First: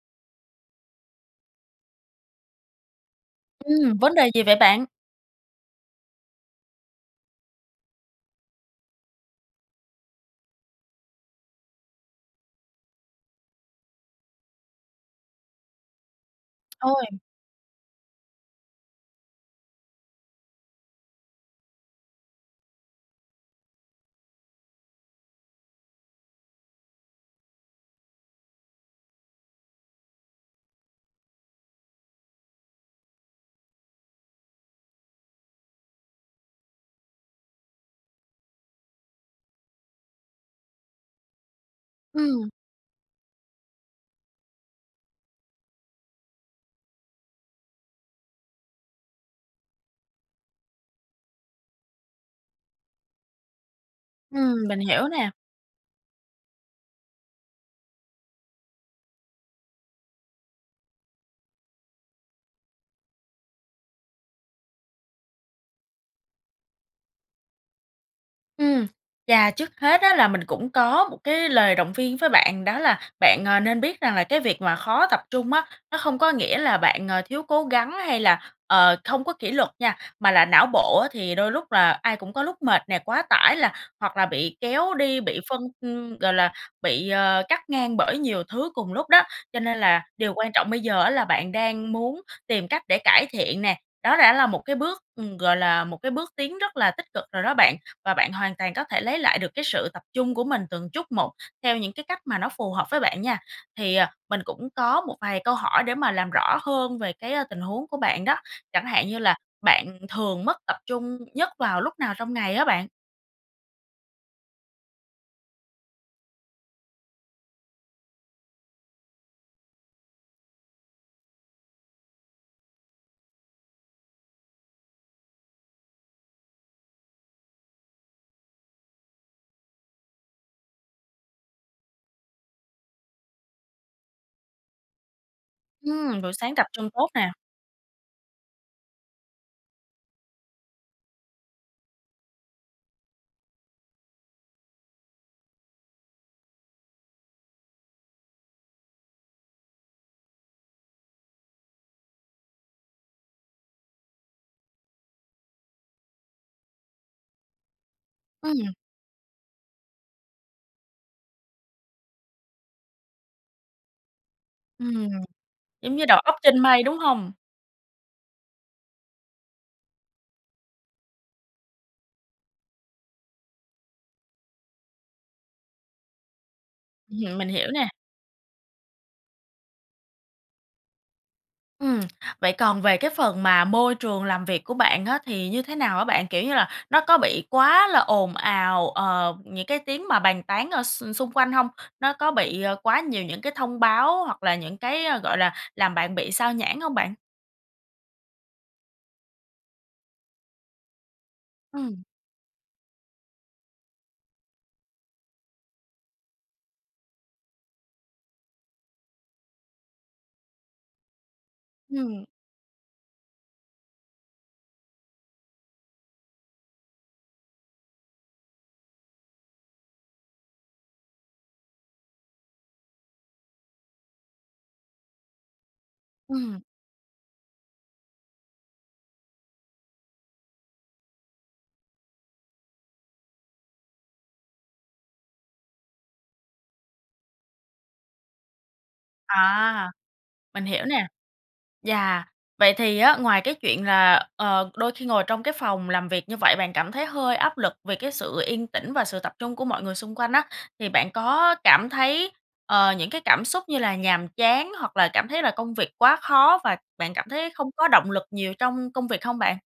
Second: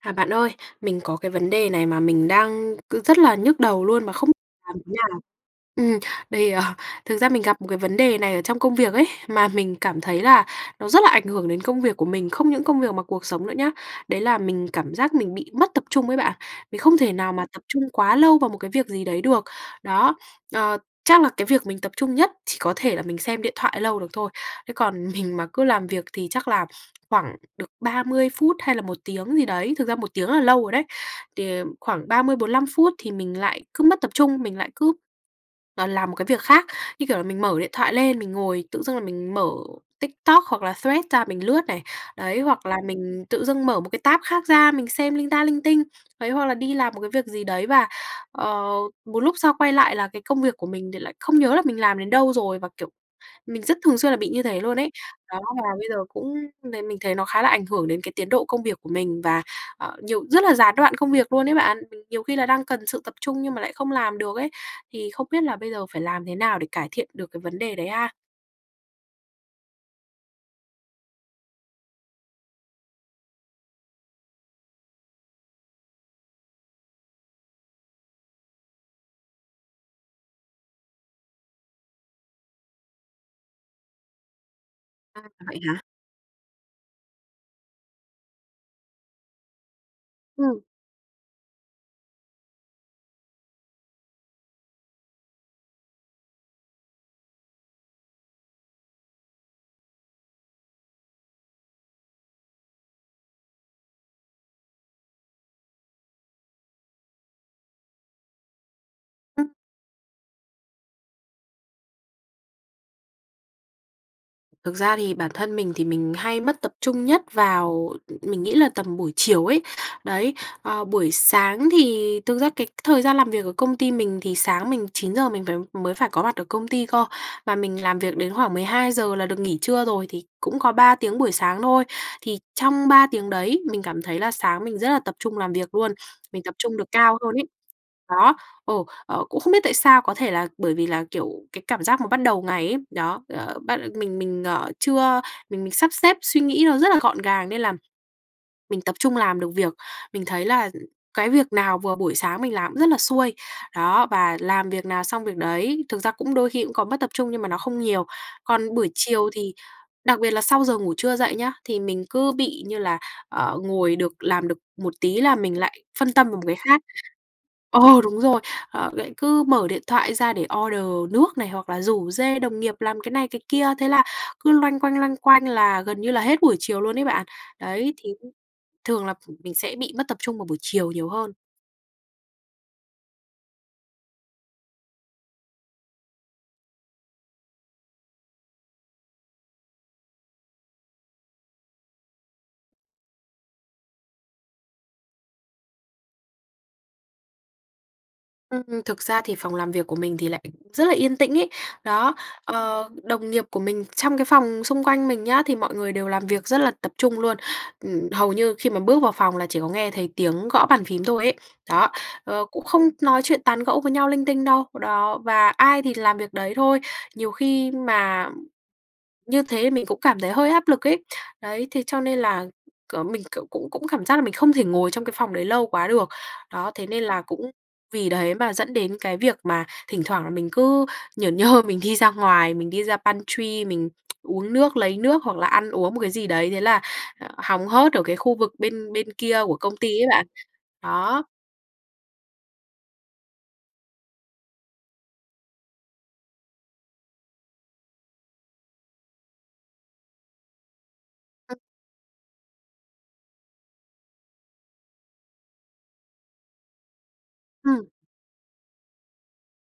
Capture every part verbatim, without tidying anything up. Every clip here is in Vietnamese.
À, bạn ơi, mình có cái vấn đề này mà mình đang cứ rất là nhức đầu Ừm, luôn mà vấn không đề gì vậy làm bạn? thế nào. Ừm, đây, ờ, thực ra mình gặp một cái vấn đề này ở trong công việc ấy, mà mình cảm thấy là nó rất là ảnh hưởng đến công việc của mình, không những công việc mà cuộc sống nữa nhá. Đấy là mình cảm giác mình bị mất tập trung ấy bạn, mình không Ôi. thể nào mà tập trung quá lâu vào một cái việc gì đấy được. Đó. Ờ, chắc là cái việc mình tập trung nhất chỉ có thể là mình xem điện thoại lâu được thôi. Thế còn mình mà cứ làm việc thì chắc là khoảng được ba mươi phút hay là một tiếng gì đấy thực ra một tiếng rất là lâu rồi đấy, đề khoảng ba mươi đến bốn mươi lăm phút thì mình lại cứ mất tập trung, mình lại cứ, ờ, làm một cái việc khác. Như kiểu là mình mở điện thoại lên, mình ngồi tự dưng là mình mở TikTok hoặc là Threads ra mình lướt này, đấy. Ừm. Hoặc là mình tự dưng mở một cái tab khác ra, mình xem linh ta linh tinh. Đấy hoặc là đi làm một cái việc gì đấy và, ờ, một lúc sau quay lại là cái công việc của mình thì lại không nhớ là mình làm đến đâu rồi, và, kiểu, mình rất thường xuyên là bị như Ừm, thế luôn mình ấy. hiểu nè. Đó, và bây giờ cũng mình thấy mình thấy nó khá là ảnh hưởng đến cái tiến độ công việc của mình, và, ờ, nhiều rất là gián đoạn công việc luôn ấy bạn, mình nhiều khi là đang cần sự tập trung nhưng mà lại không làm được ấy. Thì không biết là bây giờ phải làm thế nào để cải thiện được cái vấn đề đấy ha? Ừm. Yeah. Trước hết á là mình cũng có một cái lời động viên với bạn. Đó là bạn, ờ, nên biết rằng là cái việc mà khó tập trung á, nó không có nghĩa là bạn, ờ, thiếu cố gắng hay là, ờ, không có kỷ luật nha, mà là não bộ á, thì đôi lúc là ai cũng có lúc mệt nè, quá tải là hoặc là bị kéo đi, À, bị vậy phân hả? ưm, gọi là bị, ờ, cắt ngang bởi nhiều thứ cùng lúc đó. Cho nên là điều quan Ừm. trọng bây giờ á, là bạn đang muốn tìm cách để cải thiện nè, đó đã là một cái bước, ừm, gọi là, một cái bước tiến rất là tích cực rồi đó bạn, và bạn hoàn toàn có thể lấy lại được cái sự tập trung của mình từng chút một, theo những cái cách mà nó phù hợp với bạn nha. Thì, à, mình cũng có một vài câu hỏi để mà làm rõ hơn về cái, a, tình huống của bạn đó. Chẳng hạn như là Ừm. bạn thường mất tập trung nhất vào lúc nào trong ngày á bạn? Thực ra thì bản thân mình, thì mình hay mất tập trung nhất vào ừm, ừm, mình nghĩ là tầm buổi chiều ấy, đấy. Ờ, buổi sáng thì thực ra cái thời gian làm việc ở công ty mình thì sáng mình chín giờ mình vào mới phải có mặt ở công ty cơ, và mình làm việc đến khoảng mười hai giờ là được nghỉ trưa rồi, thì cũng có ba tiếng buổi sáng thôi. Thì trong ba tiếng đấy, mình cảm thấy là sáng mình rất là tập trung làm việc luôn, Ưm, rồi mình sáng tập tập trung được trung tốt cao nào. hơn ấy. Đó, ồ, ờ, cũng không biết tại sao? Có thể là bởi vì là, kiểu, cái cảm giác mà bắt đầu ngày ấy, đó, ờ, bắt ờ, mình mình ở chưa mình mình sắp xếp suy nghĩ nó rất là gọn gàng nên là mình tập trung làm được việc. Mình thấy là cái việc nào vừa buổi sáng mình làm cũng rất là xuôi. Đó, và làm việc nào xong việc đấy. Thực ra cũng đôi khi cũng có mất tập trung, nhưng mà nó không nhiều. Ừm. Còn buổi chiều thì đặc biệt là sau giờ ngủ trưa dậy nhớ, thì mình cứ bị như là, ờ, ngồi được làm được một Ừm. tí là mình lại Giống như phân đầu tâm óc vào một cái trên khác. mây, đúng hông? Ờ, đúng rồi. Ờ, vậy cứ mở điện thoại ra để order nước này, hoặc là rủ rê đồng nghiệp làm cái này, cái kia, thế là cứ loanh quanh, loanh quanh, là gần như là hết buổi chiều luôn ấy bạn. Hừm, mình hiểu nè. Đấy, thì, ưm, thường là ph mình sẽ bị mất tập trung vào buổi chiều nhiều hơn. Ừm. Vậy còn về cái phần mà môi trường làm việc của bạn á, thì như thế nào á bạn? Kiểu như là nó có bị quá là ồn ào, ờ, những cái tiếng mà bàn tán ở x xung quanh hông? Nó có bị, ờ, quá nhiều những cái thông báo, hoặc là những cái, ơ, gọi là, làm bạn bị xao nhãng hông bạn? Ừm, thực ra thì phòng làm việc của mình thì lại rất là yên tĩnh ấy. Ừm. Đó, ờ, đồng nghiệp của mình trong cái phòng xung quanh mình nhá, thì mọi người đều làm việc rất là tập trung luôn. Ừm, hầu như khi mà bước vào phòng, là chỉ có nghe thấy tiếng gõ bàn phím thôi ấy. Đó, Ừm. ờ, cũng không nói chuyện, tán gẫu với nhau linh tinh đâu, đó, và ai thì làm việc đấy thôi. Nhiều khi mà như thế, mình cũng cảm thấy hơi áp lực ấy. Đấy, thế cho nên là c mình, kiểu, cũng cũng cảm giác là mình không thể ngồi trong cái phòng đấy lâu quá được. Ừm. Đó, thế nên là cũng vì đấy mà dẫn đến cái việc mà thỉnh thoảng, là mình cứ nhởn nhơ, mình đi ra ngoài, mình đi ra pantry, mình uống nước, lấy nước, hoặc là ăn uống một cái gì đấy, thế là, ờ, hóng hớt ở cái khu vực bên bên kia của công ty À, ấy bạn, mình hiểu nè. đó. Yeah, vậy thì á, ngoài cái chuyện là, ờ, đôi khi ngồi trong cái phòng làm việc như vậy, bạn cảm thấy hơi áp lực vì cái sự yên tĩnh, và sự tập trung của mọi người xung quanh á, thì bạn có Ừm. cảm thấy, ờ, những cái cảm xúc như là nhàm chán, hoặc là cảm thấy là công việc quá khó, và bạn cảm thấy không Ừm. có động lực nhiều trong công việc hông bạn?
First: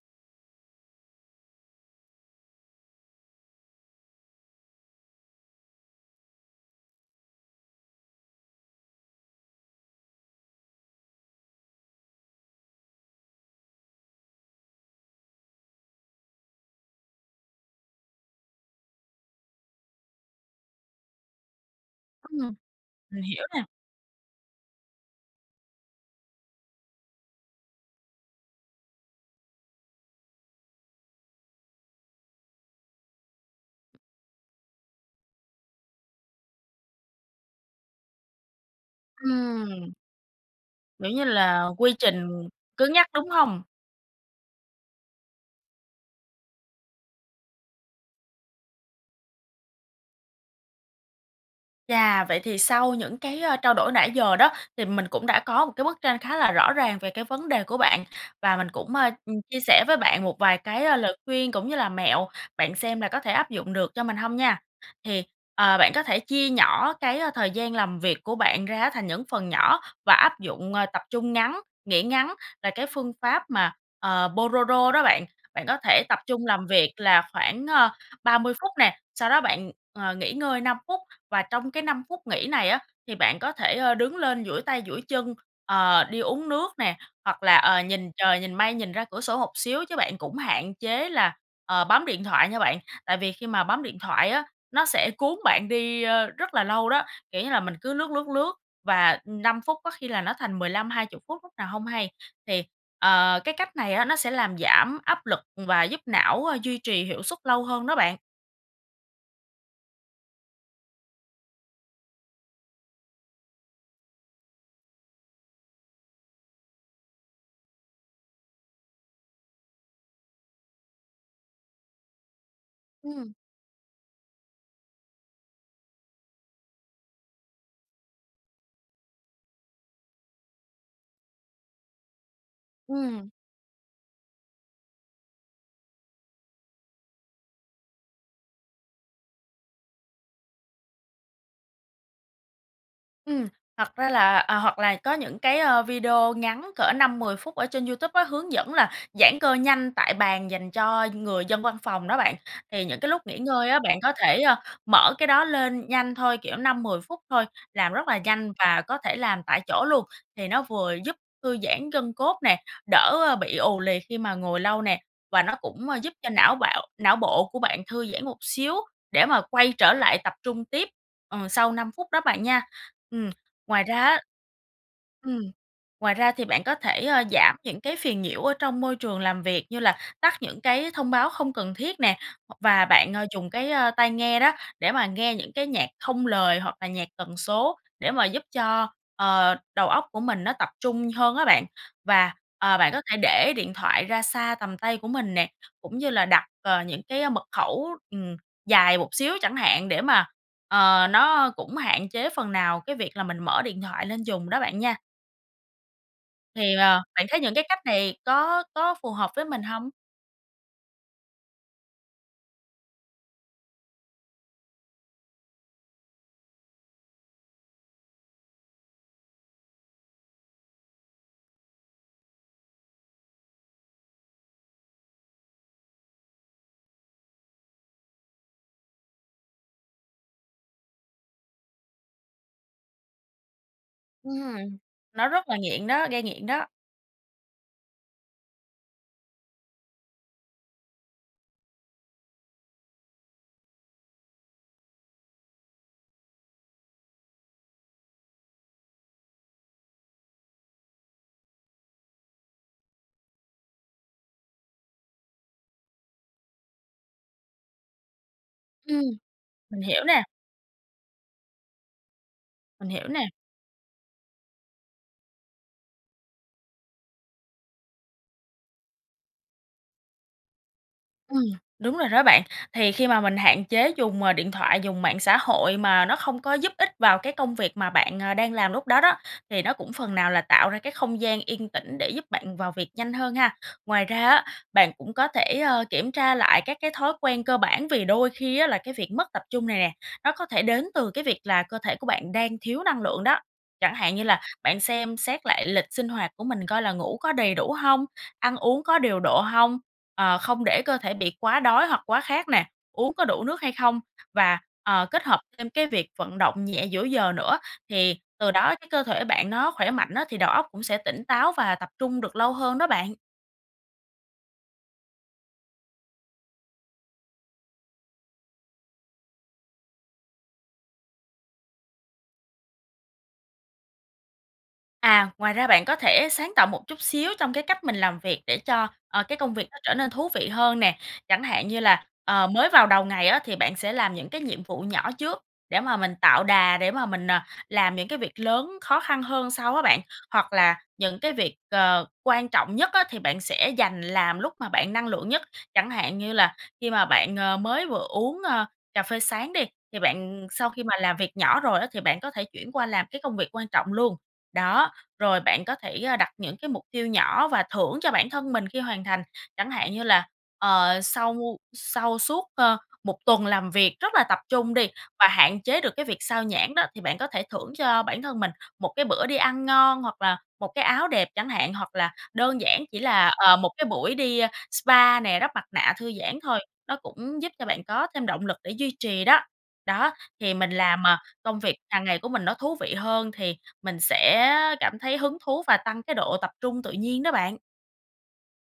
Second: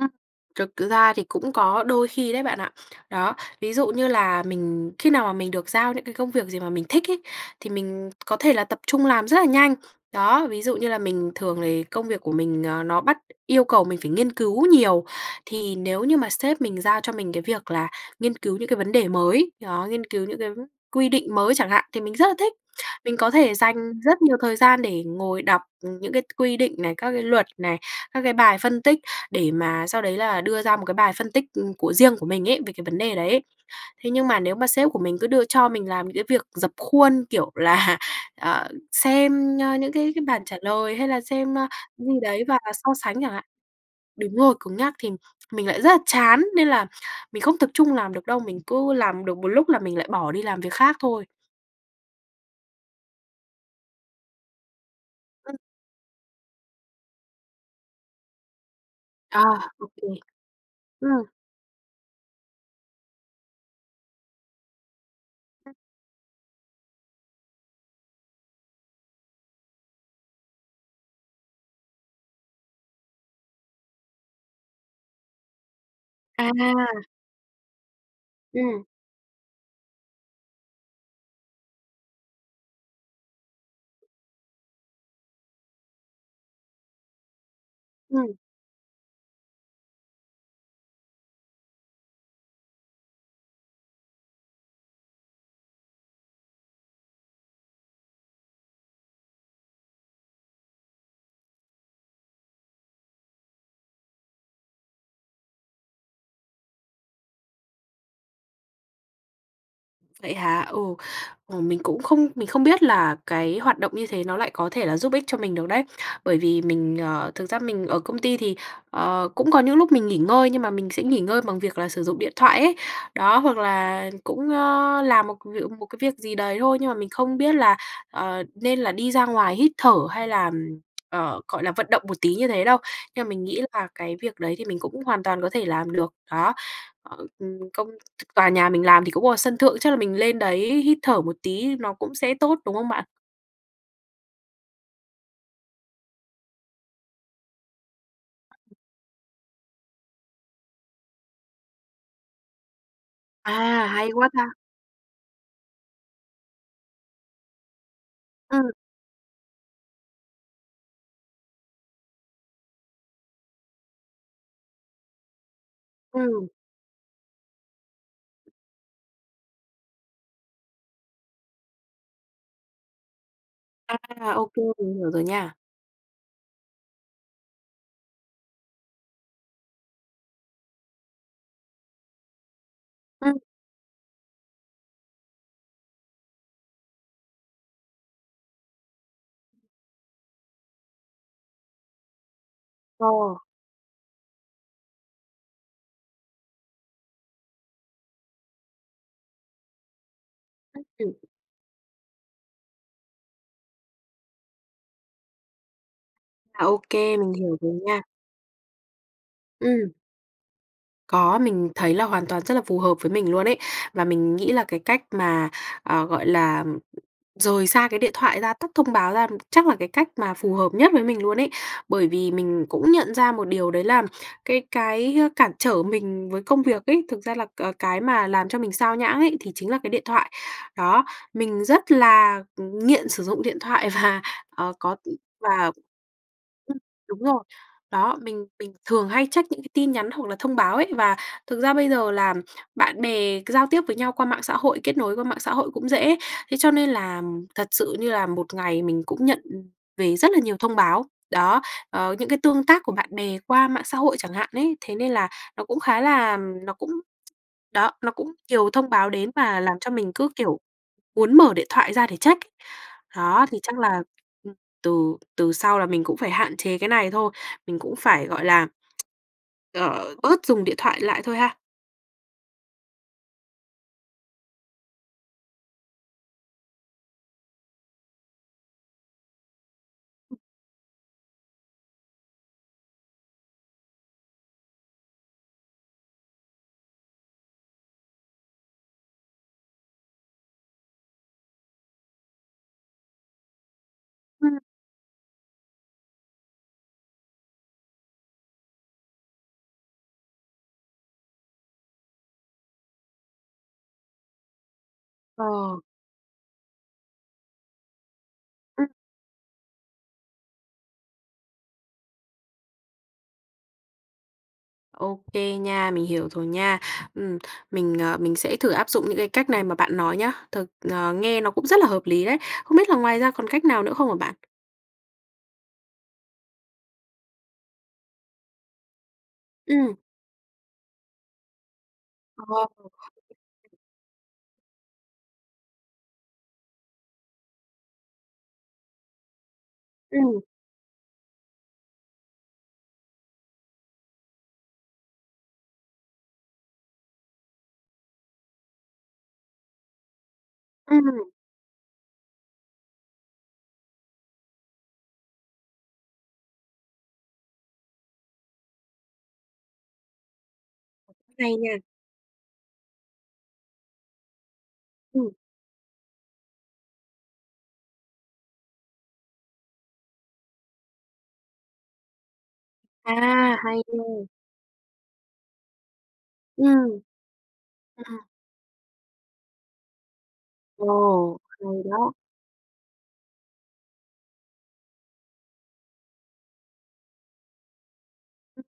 Ừm, thực ra thì cũng có đôi khi đấy bạn ạ. Đó, ví dụ như là mình khi nào mà mình được giao những cái công việc gì mà mình thích ấy, thì mình có thể là tập trung làm rất là nhanh. Đó, ví dụ như là mình thường thì công việc của mình, ờ, nó bắt yêu cầu mình phải nghiên cứu nhiều, thì nếu như mà sếp mình giao cho mình cái việc là nghiên cứu những cái vấn đề mới, đó, nghiên cứu những cái quy định mới chẳng hạn, thì mình rất là thích. Ừm, Mình mình có hiểu thể nè. dành rất nhiều thời gian để ngồi đọc, ừm, những cái quy định này, các cái luật này, các cái bài phân tích, để mà sau đấy là đưa ra một cái bài phân tích, ừm, của riêng của mình ấy, về cái vấn đề đấy. Thế nhưng mà, nếu mà sếp của mình cứ đưa cho mình làm những cái việc rập khuôn, kiểu là, ờ, xem, a, những Ừm. cái cái bản trả lời, hay Kiểu là như xem, ơ, là quy gì trình đấy và cứng so nhắc, sánh đúng chẳng hạn. hông? Đúng rồi, cứng nhắc. Thì mình lại rất là chán, nên là mình không tập trung làm được đâu, mình cứ làm được một lúc là mình lại bỏ đi làm việc khác thôi. Chà, vậy thì sau những cái, a, trao đổi nãy giờ đó, thì mình cũng đã Ừm. có một cái bức tranh khá là rõ ràng về cái vấn đề của bạn, và mình cũng, à, ừm, À, chia sẻ ô với kê. bạn một vài cái, a, lời Ừm. khuyên cũng như là mẹo, bạn xem là có thể áp dụng được cho mình hông nha. Thì, Ừm. ờ, bạn có thể chia nhỏ cái, ơ, thời gian làm việc của bạn ra á, thành những phần nhỏ, và áp dụng, ờ, tập trung ngắn, nghỉ ngắn là cái phương pháp mà, ờ, Pô đô rô đó bạn. Bạn có thể tập trung làm việc À! là khoảng, ờ, ba mươi phút Ừm. nè, sau đó bạn, ờ, nghỉ ngơi năm phút, và trong cái năm phút nghỉ này á, thì bạn có thể, ơ, đứng lên duỗi tay duỗi chân, ờ, đi uống nước nè, hoặc là, ờ, nhìn Ừm. trời, nhìn mây, nhìn ra cửa sổ một xíu, chứ bạn cũng hạn chế là, ờ, bấm điện thoại nha bạn. Tại vì khi mà bấm điện thoại á, nó sẽ cuốn bạn đi, ơ, rất là lâu đó. Kiểu như là mình cứ lướt, lướt, lướt, và, ừm, năm phút, có khi là nó thành mười lăm hai chục phút lúc nào hông hay. Thì, ờ, cái cách này á, nó sẽ làm giảm áp lực và giúp não, ơ, duy trì hiệu suất lâu hơn đó bạn. Vậy hả? Ừ. Ồ, mình cũng không mình không biết là cái hoạt động như thế nó lại có thể là giúp ích cho mình được đấy. Bởi vì mình, ờ, thực ra mình ở công ty thì, ờ, cũng có những lúc mình nghỉ ngơi nhưng mà mình sẽ nghỉ ngơi bằng việc là sử dụng điện thoại ấy. Ừm. Đó, hoặc là cũng, ờ, làm một việc một cái việc gì đấy thôi. Nhưng mà mình không biết là, ờ, nên là đi ra ngoài hít thở hay là, ừm, ờ, gọi là, vận động một tí như thế đâu. Nhưng mà Ừm. mình nghĩ là cái việc đấy thì mình cũng hoàn toàn có thể làm được, đó. Ờ, ừm, công ch tòa nhà mình làm thì cũng có sân thượng, chắc là mình lên đấy hít thở một tí nó cũng sẽ tốt, đúng không bạn? Ừm, thật ra là à, hoặc là có những cái, ờ, video ngắn cỡ năm mười phút ở trên YouTube á, hướng dẫn là giãn cơ nhanh tại bàn dành cho người dân văn phòng đó bạn. Thì những cái lúc nghỉ ngơi á, À, bạn hay có quá thể, ta. ơ, mở cái đó lên nhanh thôi, kiểu, năm đến mười phút thôi, làm rất là nhanh Ừm. và có thể làm tại chỗ luôn. Thì nó vừa giúp thư giãn gân cốt nè, đỡ bị ù lì khi mà ngồi lâu nè, và nó cũng, ờ, giúp cho Ừm. não bạo não bộ của bạn thư giãn một xíu để mà quay trở lại tập trung tiếp, ờ, sau năm phút đó bạn nha. Ừm. Ngoài ra á À, ô kê, mình hiểu rồi ừm, nha. ngoài ra thì bạn có thể, ờ, giảm những cái phiền nhiễu ở trong môi trường làm việc như là tắt những cái thông báo không cần thiết nè, và bạn Ừm. dùng cái, ơ, tai nghe đó, để mà nghe những cái nhạc không lời hoặc là nhạc tần số để mà giúp cho, ờ, đầu óc của mình nó tập trung hơn á bạn. Và, ờ, bạn có Ờ. thể để điện thoại ra xa tầm tay của mình nè, cũng như là đặt, ờ, những cái mật khẩu, ừm, dài một xíu chẳng hạn, để mà, Ừm, ờ, ừm. nó cũng hạn chế phần nào cái việc là mình mở điện thoại lên dùng đó bạn nha. À, Thì, ô ờ, kê, bạn mình thấy những hiểu cái rồi cách nha. này có có phù hợp với mình hông? Ừm. Có, mình thấy là hoàn toàn rất là phù hợp với mình luôn ấy. Và mình nghĩ là cái cách mà, ờ, gọi là, rời xa cái điện thoại ra, tắt thông báo ra, chắc là cái cách mà phù hợp nhất với mình luôn ấy. Bởi vì mình cũng nhận ra một điều, đấy là cái cái cản trở mình với công việc ấy, thực ra là, ờ, cái mà làm cho mình xao nhãng ấy, thì chính là cái điện thoại. Đó, mình rất là nghiện sử dụng điện thoại và, ờ, Ừm, có, ừm nó rất là và nghiện đó, gây nghiện đó. ừm, đúng rồi, đó, mình mình thường hay check những cái tin nhắn hoặc là thông báo ấy. Và thực ra bây giờ, là bạn bè giao tiếp với nhau qua mạng xã hội, kết nối qua mạng xã hội cũng dễ. Thế cho nên là thật sự, như là một ngày mình cũng nhận về rất là nhiều thông báo. Đó, ờ, những cái tương tác của bạn bè qua mạng xã hội chẳng hạn ấy, thế nên là nó cũng khá là nó cũng đó, nó cũng nhiều thông Ừm, báo đến mà làm mình cho hiểu mình nè. cứ kiểu muốn mở điện thoại ra để check. Mình hiểu nè. Đó, thì chắc là ừm, từ từ sau là mình cũng phải hạn chế cái này thôi, mình cũng phải, gọi là, ờ, bớt dùng điện thoại lại thôi Ừm, ha. đúng rồi đó bạn. Thì khi mà mình hạn chế dùng, ờ, điện thoại, dùng mạng xã hội mà nó không có giúp ích vào cái công việc mà bạn, à, đang làm lúc đó đó, thì nó cũng phần nào là tạo ra cái không gian yên tĩnh để giúp bạn vào việc nhanh hơn ha. Ngoài ra á, bạn cũng có thể, à, kiểm tra lại các cái thói quen cơ bản. Vì đôi khi á là cái việc mất tập trung này nè, nó có thể đến từ cái việc là cơ thể của bạn đang thiếu năng lượng đó. Chẳng hạn như là Ừm. bạn xem xét lại lịch sinh hoạt của mình, coi là ngủ có đầy đủ hông, ăn uống có điều độ hông? Ờ, không để cơ thể bị quá đói hoặc quá khát nè, uống có đủ nước hay không? Và, ờ, kết hợp thêm Ờ. cái việc vận động nhẹ giữa giờ nữa, thì từ đó Ừm. cái cơ thể bạn nó khỏe mạnh á, thì đầu óc cũng sẽ tỉnh táo và tập trung được lâu hơn đó bạn. Ô kê nha, mình hiểu rồi nha. Ừm, mình, ờ, mình sẽ thử áp dụng những cái cách này mà bạn nói nhé. Thực ờ, nghe nó cũng rất là hợp lý đấy. Không biết là ngoài ra còn cách nào nữa không hả bạn? À, ngoài ra bạn có thể sáng tạo một chút xíu trong cái cách mình làm việc để cho, ờ, cái công việc nó Ừm. trở nên thú vị hơn nè. Chẳng hạn như là, ờ, Ồ. mới vào đầu ngày á, thì bạn sẽ làm những cái nhiệm vụ nhỏ trước, để mà mình tạo đà, để mà mình, ờ, làm những cái việc lớn, khó khăn hơn sau á bạn. Ừm. Hoặc là những cái việc, ờ, quan trọng nhất á, thì bạn sẽ dành làm lúc mà bạn năng lượng nhất. Chẳng hạn như là khi mà bạn, ờ, mới vừa uống, ơ, cà phê sáng đi, thì bạn, ừm sau khi mà làm Ừm. việc nhỏ rồi á, thì bạn có thể chuyển qua làm cái công việc quan trọng luôn. Đó, rồi bạn có thể, a, đặt những cái mục tiêu nhỏ, và thưởng cho bản thân mình khi hoàn thành. Chẳng hạn như là, ờ, sau Hay nha. sau suốt, ơ, một tuần làm việc rất là tập trung đi, và Ừm. hạn chế được cái việc sao nhãng đó, thì bạn có thể thưởng cho bản thân mình một cái bữa đi ăn ngon, hoặc là một cái áo đẹp chẳng hạn. Hoặc là đơn giản chỉ là, A. ờ, một Hay cái buổi nha. đi, a, spa nè, đắp mặt nạ thư giãn thôi, nó Ừm. cũng giúp cho bạn có Ừm. thêm động lực để duy trì đó. Đó, thì mình làm, à, Ồ. công việc Hay hằng đó. ngày của mình nó thú vị hơn, thì mình sẽ cảm thấy hứng thú, và tăng cái độ tập trung tự nhiên đó bạn. Ừm.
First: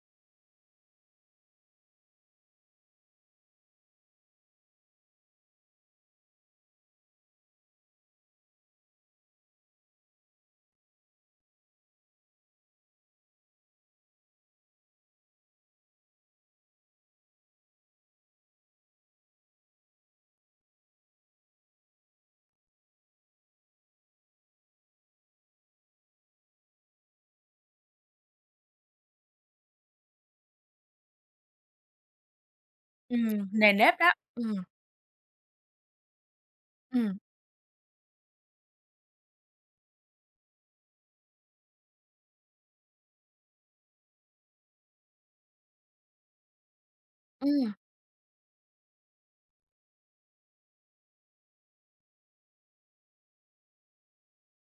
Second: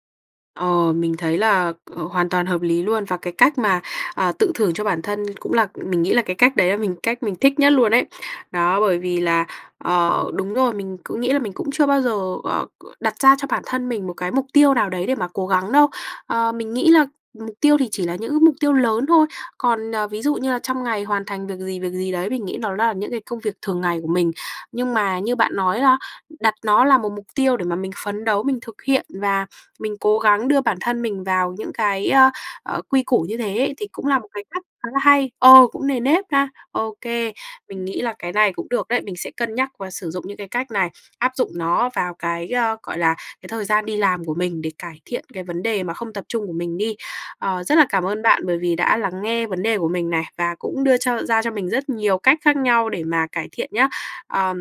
Ờ, mình thấy là, ờ, hoàn toàn hợp lý luôn, và cái cách mà, ờ, tự thưởng cho bản thân cũng là mình nghĩ là cái cách đấy là mình cách mình thích nhất luôn ấy. Đó, bởi vì là, ờ, đúng rồi, mình cứ nghĩ là mình cũng chưa bao giờ, ờ, c đặt ra cho bản thân mình một cái mục tiêu nào đấy để mà cố gắng đâu. Ờ, mình nghĩ là mục tiêu thì chỉ là những cái mục tiêu lớn thôi. Còn, ờ, ví dụ như là trong ngày hoàn thành việc gì, việc gì đấy mình nghĩ nó là những cái công việc thường ngày của mình. Nhưng mà như bạn nói la đặt nó là một mục tiêu để mà mình phấn đấu, mình thực hiện và mình cố gắng đưa bản thân mình vào những cái, ơ, ờ, quy củ như Ừm, thế nề ấy thì nếp cũng đó, là một cái cách ừm. khá là hay, ờ, cũng nề nếp ha. Ô Ừm. kê, mình nghĩ là cái này cũng được đấy. Mình sẽ cân nhắc và sử dụng những cái cách này, áp dụng nó vào cái, ơ, gọi là, cái thời gian đi làm của mình để cải thiện cái vấn đề mà không tập trung của mình đi. Ờ, Ừm. rất là cảm ơn bạn bởi vì đã lắng nghe vấn đề của mình này và cũng đưa cho ra cho mình rất nhiều cách khác nhau để mà cải thiện nhá. Ờ,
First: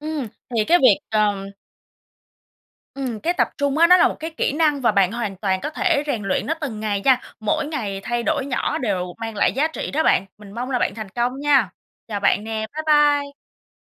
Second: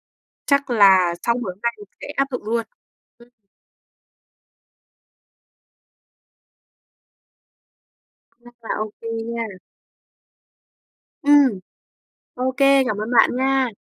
Ừm, thì chắc cái việc, là sau ờ buổi hôm nay mình sẽ áp dụng luôn. Ừm, Ừm. cái tập trung á, nó là một cái kỹ năng và bạn hoàn toàn có thể rèn luyện nó từng ngày nha, mỗi ngày thay đổi Rất là nhỏ ô kê đều mang nha. lại giá trị đó bạn. Mình mong là bạn thành công Ừm. nha. Chào bạn Ô nè, kê, bye cảm ơn bạn bye. nha.